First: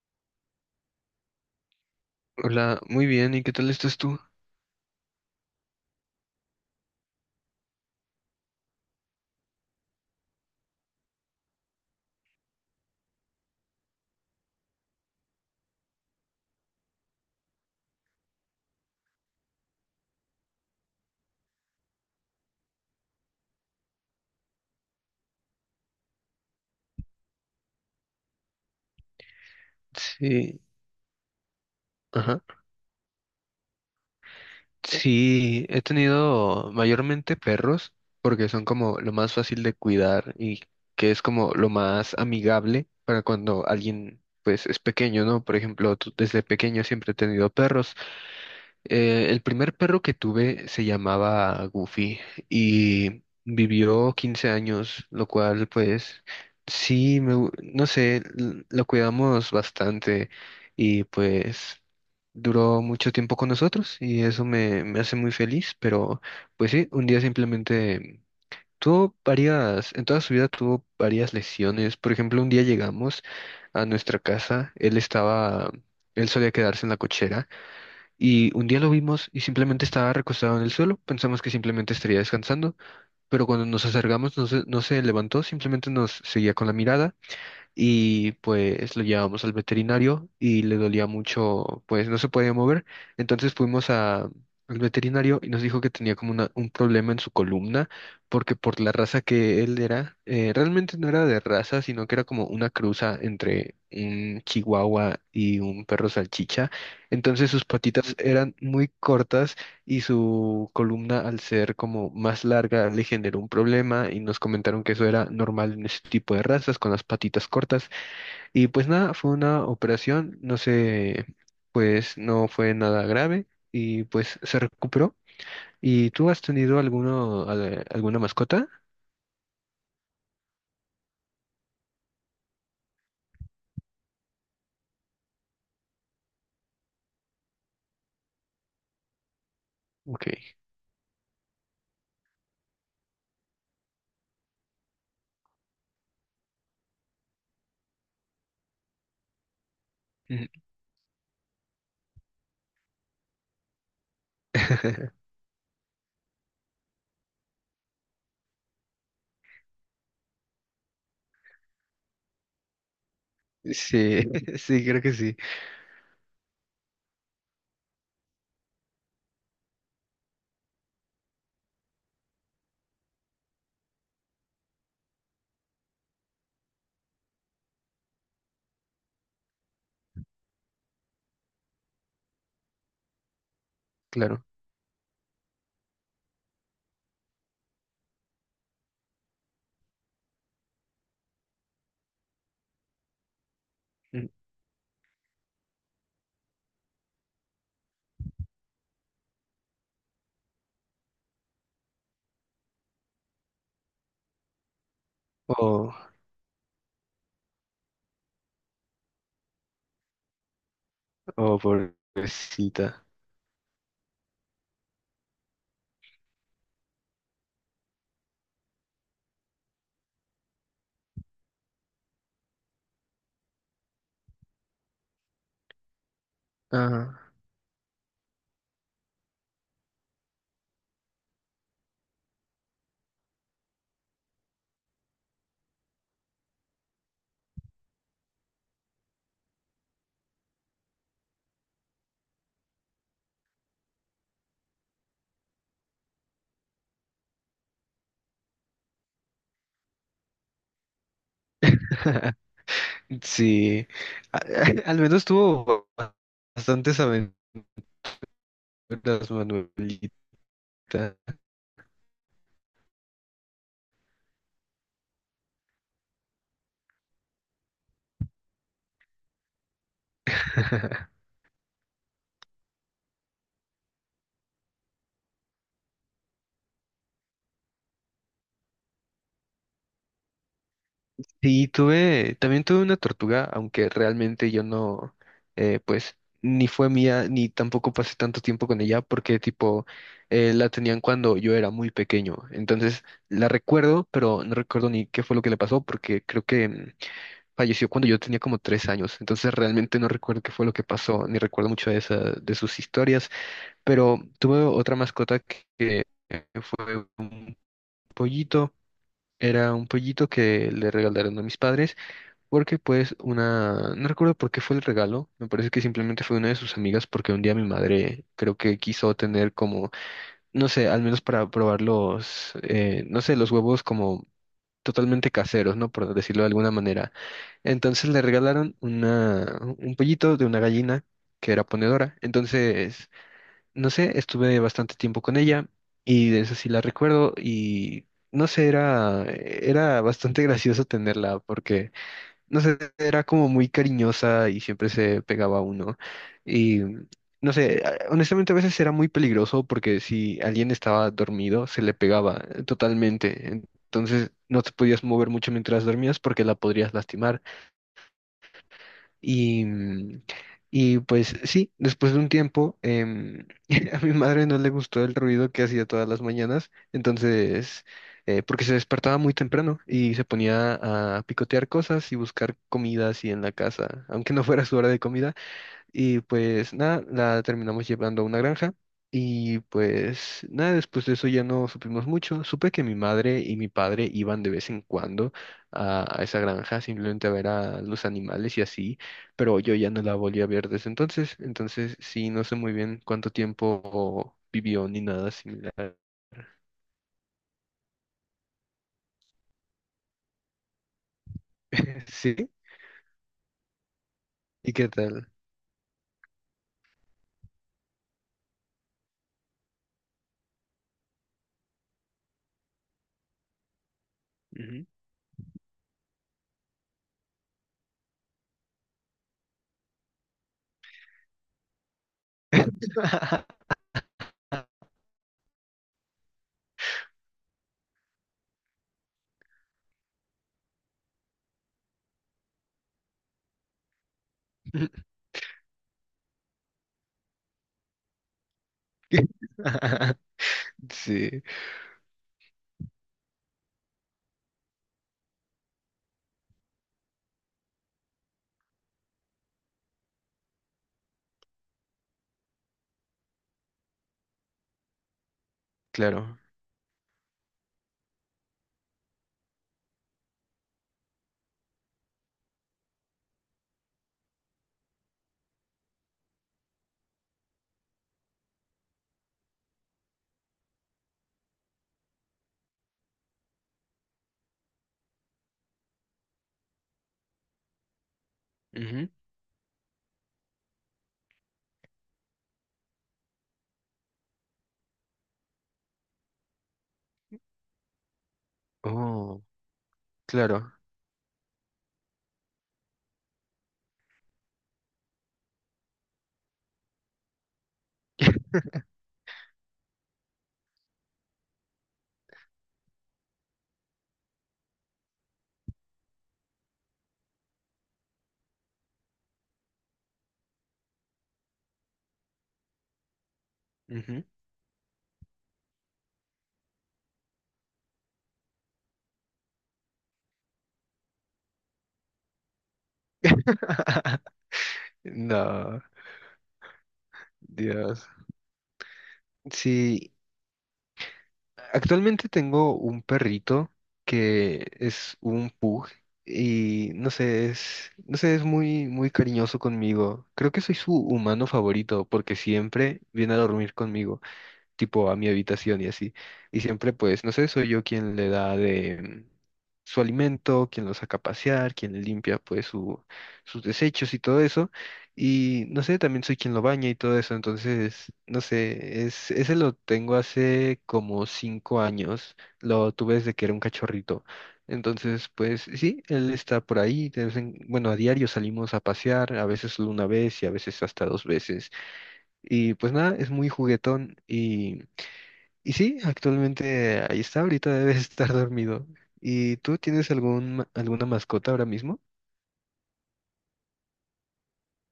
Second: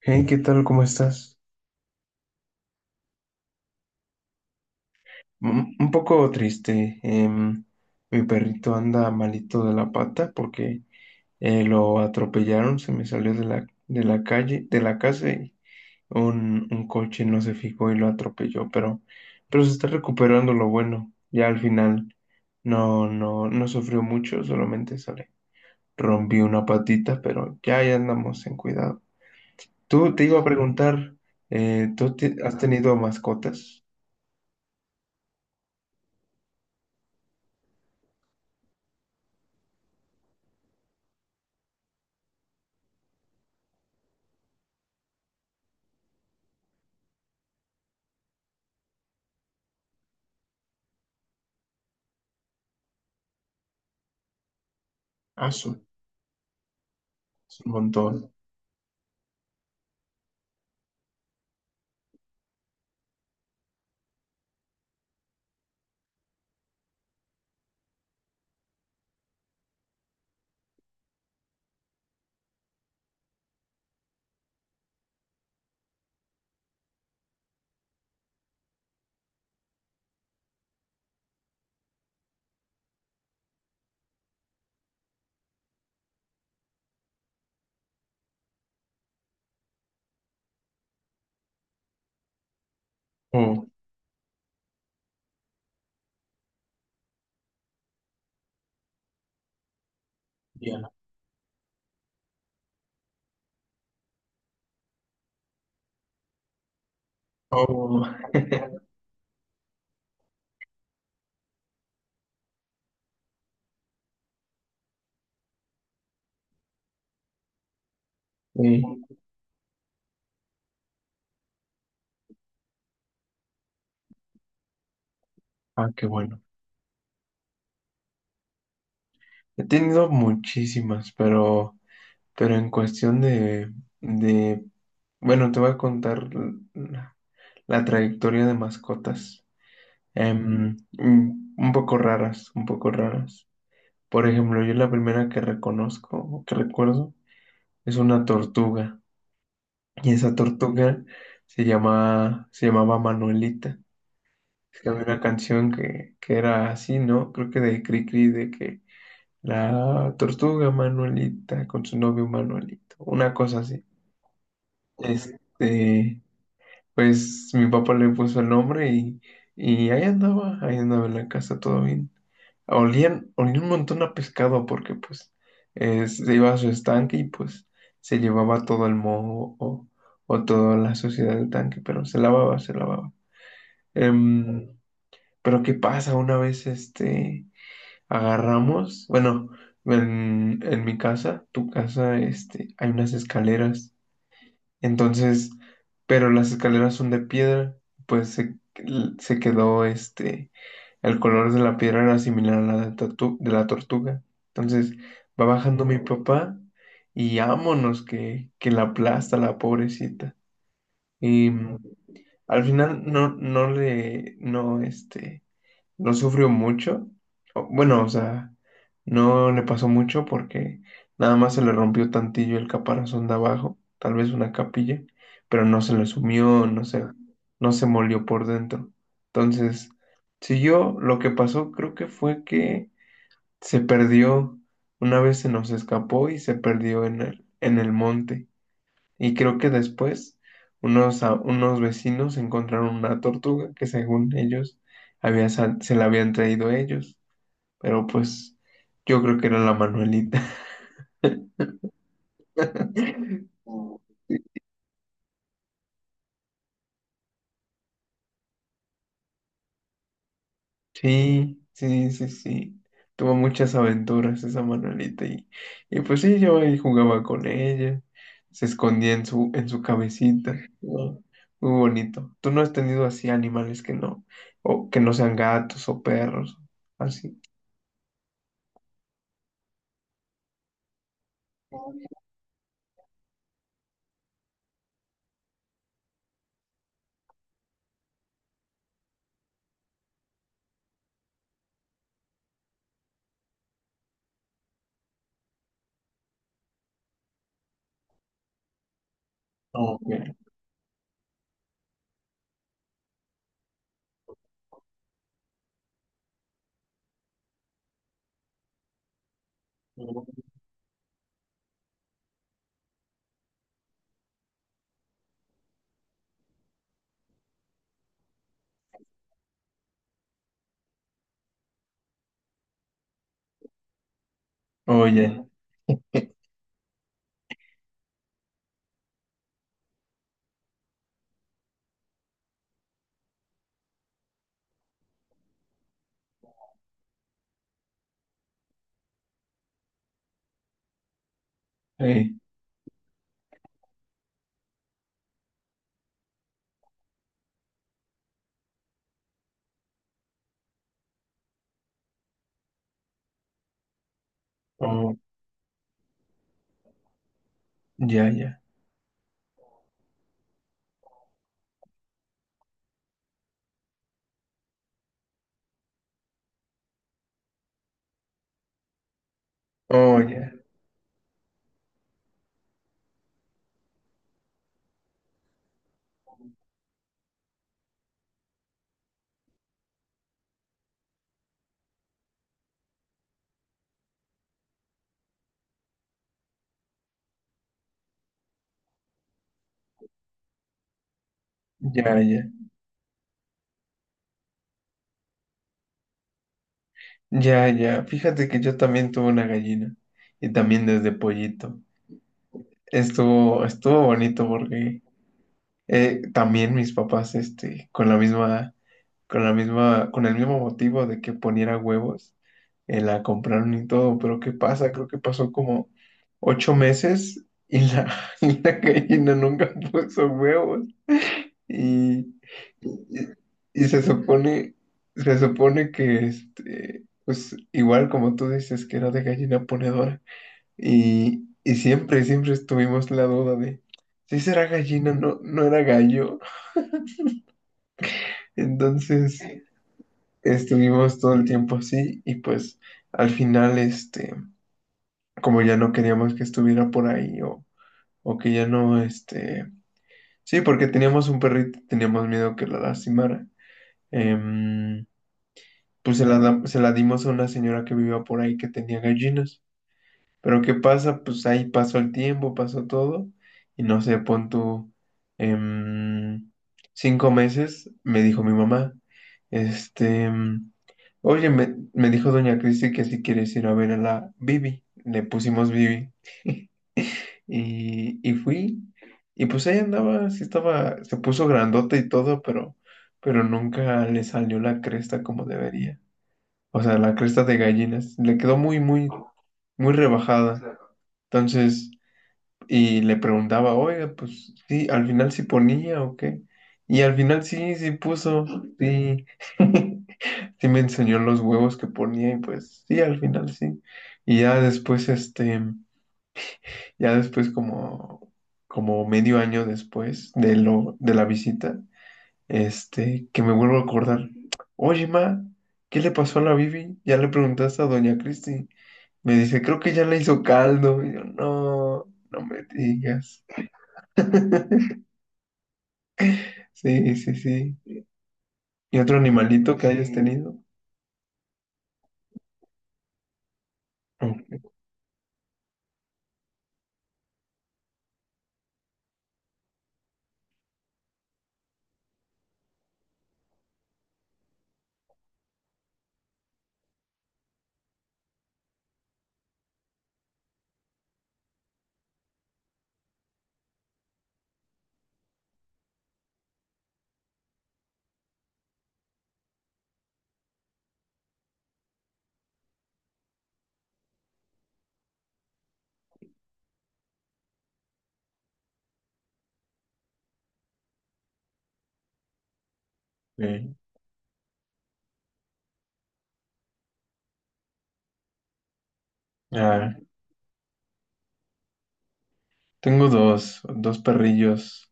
Hey, ¿qué tal? ¿Cómo estás? Hola, muy bien, ¿y qué tal estás tú? Mm, un poco triste. Mi perrito anda malito de la pata porque lo atropellaron. Se me salió de la calle, de la casa, y un coche no se fijó y lo atropelló, pero se está recuperando, lo bueno. Ya al final no sufrió mucho, solamente sale. Rompió una patita, pero ya, ya andamos en cuidado. Tú te iba a Sí, preguntar, ¿tú ajá. has tenido mascotas? Sí, he tenido mayormente perros porque son como lo más fácil de cuidar y que es como lo más amigable para cuando alguien pues es pequeño, ¿no? Por ejemplo, desde pequeño siempre he tenido perros. El primer perro que tuve se llamaba Goofy y vivió 15 años, lo Ah. cual pues sí, Es un no sé, montón. Lo cuidamos bastante y pues duró mucho tiempo con nosotros y eso me hace muy feliz, pero pues sí, un día simplemente en toda su vida tuvo varias lesiones. Por ejemplo, un día llegamos a nuestra casa, él solía quedarse en la cochera y un día lo vimos y simplemente estaba recostado en el suelo. Pensamos que simplemente estaría descansando, pero cuando nos acercamos no se levantó, simplemente nos seguía con la mirada y pues lo llevamos al veterinario y le dolía mucho, pues no se podía mover. Entonces Oh, al veterinario y nos dijo que tenía como un problema en su columna porque por la raza que él era, ya. realmente no era de raza, sino que era como una cruza entre un chihuahua y un perro salchicha. Entonces sus Oh, patitas eran muy cortas y su columna, al ser como más larga, le generó un problema y nos comentaron que eso era normal en ese tipo de razas, con las patitas cortas. Y sí. pues nada, fue una operación, no sé, pues no fue nada grave y pues se recuperó. Ah, qué ¿Y tú has bueno. tenido alguno, alguna mascota? He tenido muchísimas, pero en cuestión de, bueno, te voy a contar la, la trayectoria de mascotas. Ok. Un poco raras, un poco raras. Por ejemplo, yo la primera que reconozco, o que recuerdo, es una tortuga. Y esa Ujú. tortuga se llamaba Manuelita. Es que había una canción que era así, ¿no? Creo que de Cricri, de que la tortuga Manuelita con su novio Manuelito, una cosa así. Sí, sí, creo que sí, Este, pues mi papá le puso el nombre, y ahí andaba en la casa, todo bien. Olía un montón a pescado porque pues se iba a su estanque, y pues se llevaba todo el moho o toda la suciedad del tanque, pero se lavaba, se lavaba. claro. Em, pero ¿qué pasa? Una vez este agarramos, bueno, en mi casa, tu casa, este, hay unas escaleras. Mm. Entonces, pero las escaleras son de piedra, pues se quedó este, el color de la piedra era similar a la de la tortuga. Entonces, va bajando Oh, mi papá y ámonos que la aplasta la pobrecita. Y oh, al final pobrecita. no no sufrió mucho. Bueno, o sea, no le pasó mucho porque nada más se le rompió tantillo el caparazón de abajo, tal vez una capilla, pero no se le sumió, Ajá. no se molió por dentro. Entonces, siguió. Lo que pasó creo que fue que se perdió, una vez se nos escapó y se perdió en el monte. Y creo que después unos vecinos encontraron una tortuga que según ellos se la habían traído ellos, pero pues yo creo que era la Manuelita. Sí, a- al menos tuvo bastantes aventuras, Manuelita. Sí, sí, sí, sí. Tuvo muchas aventuras esa Manuelita, y pues sí, yo ahí jugaba con ella, se escondía en su cabecita. ¿No? Muy bonito. ¿Tú no has tenido así animales que no, o que no sean gatos o perros, así? Sí, también tuve una tortuga, aunque realmente yo no, pues, ni fue mía, ni tampoco pasé tanto tiempo con ella, porque tipo, la tenían cuando yo era muy pequeño. Entonces, la recuerdo, pero no recuerdo ni qué fue lo que le pasó, porque creo que falleció cuando yo tenía como 3 años. Entonces, realmente no Ok. recuerdo qué fue lo que pasó, ni recuerdo mucho de de sus historias. Pero tuve otra mascota que fue un pollito. Era un pollito que le regalaron a mis padres porque pues no recuerdo por qué fue el regalo, me parece que simplemente fue una de sus amigas porque un día mi madre creo que quiso tener como, no sé, al menos para probar no sé, los huevos como totalmente Oye, caseros, ¿no? Por decirlo de alguna manera. Entonces le regalaron un pollito de una gallina que era ponedora. Entonces no sé, estuve bastante tiempo con ella y de eso sí la recuerdo y no sé, era bastante gracioso tenerla porque, eh, no sé, era como muy cariñosa y siempre se pegaba a uno. Y no sé, honestamente a veces era muy peligroso porque si alguien estaba dormido se le pegaba totalmente. Entonces no te podías oh, mover mucho mientras dormías porque la podrías lastimar. ya, ya, Y, mm, y pues sí, después de un tiempo, a mi madre no le gustó el ruido que hacía todas las mañanas, entonces, porque se despertaba muy temprano y oh, se ya, ponía a picotear cosas y buscar comida así en la casa, aunque no fuera su hora de comida, y pues nada, la terminamos llevando a una granja. Y pues nada, después de eso ya no supimos mucho. Supe que mi madre y mi padre iban de vez en cuando a esa granja simplemente a ver a los animales y así, pero yo ya no la volví a ver desde entonces. Entonces ya, sí, ya, no sé muy bien cuánto tiempo vivió ni nada similar. ya, ya. Fíjate que yo también tuve una gallina y también desde pollito. ¿Sí? Estuvo bonito ¿Y qué porque tal? También mis papás, este, con el mismo motivo de que poniera huevos, la compraron y todo. Pero ¿qué Ujú. pasa? Creo que pasó como 8 meses y la, y la gallina nunca puso huevos. Y, y- y se supone que este, pues igual como tú dices que era de gallina ponedora. Y siempre, siempre estuvimos la duda de si será gallina, no era gallo. Entonces estuvimos todo Sí, el tiempo así, y pues al final, este, como ya no queríamos que estuviera por ahí, o que ya no, este, sí, porque teníamos un perrito, teníamos miedo que la lastimara. em, pues se la, claro. da- se la dimos a una señora que vivía por ahí que tenía gallinas. Pero ¿qué pasa? Pues ahí pasó el tiempo, pasó todo, y no sé, pon tú, em, 5 meses. Me dijo mi mamá, este, oye, me dijo doña Cristi que si quieres ir a ver a la Bibi. Le pusimos Bibi, y fui, Ujú. y pues ahí andaba, sí estaba, se puso grandota y todo, pero nunca le salió la cresta como debería. O sea, la cresta de gallinas. Le quedó muy, muy, Oh, muy claro. rebajada. Entonces, y le preguntaba, oiga, pues sí, al final sí ponía o qué. Y al final sí, sí puso, sí. Sí me enseñó los huevos que ponía y pues sí, al final sí. Y ya después, este, ya después como medio año después de la visita, este, que me vuelvo a Ujú. acordar, oye, ma, ¿qué le pasó a la Bibi? Ya le preguntaste a doña Cristi. Me dice, creo que ya le hizo caldo. Y yo, no, no me digas. No, Sí, sí, sí. Dios. ¿Y otro animalito que hayas, Sí, ok, tenido? actualmente tengo un perrito que es un pug y no sé, es muy, muy cariñoso conmigo. Creo que soy su humano favorito porque siempre viene a dormir conmigo, tipo a mi habitación y así. Y siempre, pues, no sé, soy yo quien le da de su alimento, quien lo saca a pasear, quien le limpia, pues, sus desechos y todo eso. Y no sé, también soy quien lo baña y todo eso. Entonces, no sé, ese lo tengo hace como 5 años. Lo tuve desde que era un cachorrito. Entonces, pues sí, él está por ahí. Bueno, a diario salimos a pasear, a veces solo una vez y a veces hasta dos veces. Y pues nada, es muy Ok. juguetón y sí, actualmente ahí está, ahorita debe estar dormido. ¿Y tú Ah, tienes algún, alguna mascota ahora mismo? tengo dos perrillos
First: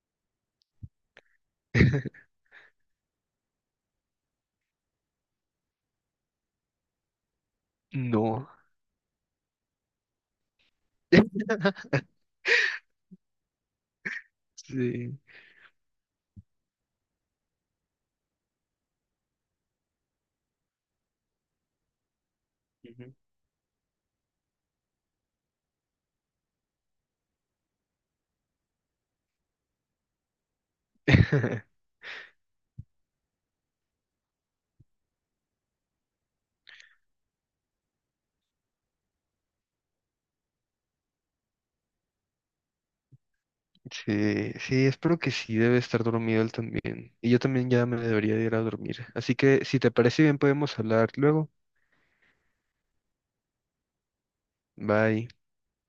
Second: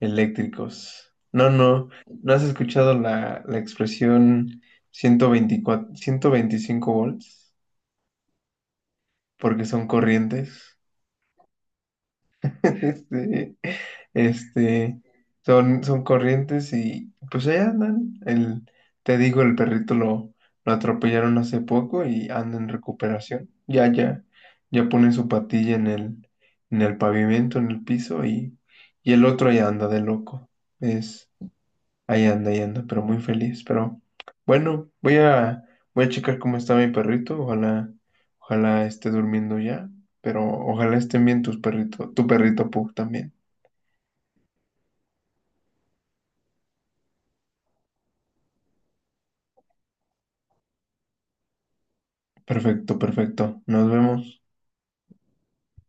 eléctricos. No, no, ¿no has escuchado la expresión 124, 125 volts? No. Porque son corrientes. Sí, este, Sí. son corrientes y pues ahí andan. Te digo, el perrito lo atropellaron hace poco y anda en Ujú. recuperación. Ya, ya, ya pone su patilla en el pavimento, en el piso, y el otro ya anda de loco. Ahí anda, pero muy feliz. Pero bueno, voy a checar cómo está mi perrito. Ojalá, ojalá esté durmiendo ya. Pero ojalá estén bien tus perritos, tu perrito Pug también. Sí, sí, espero que sí, debe estar dormido él también. Y yo también ya me debería de ir a dormir. Así que si te parece bien, podemos hablar luego. Perfecto, perfecto. Nos vemos. Bye.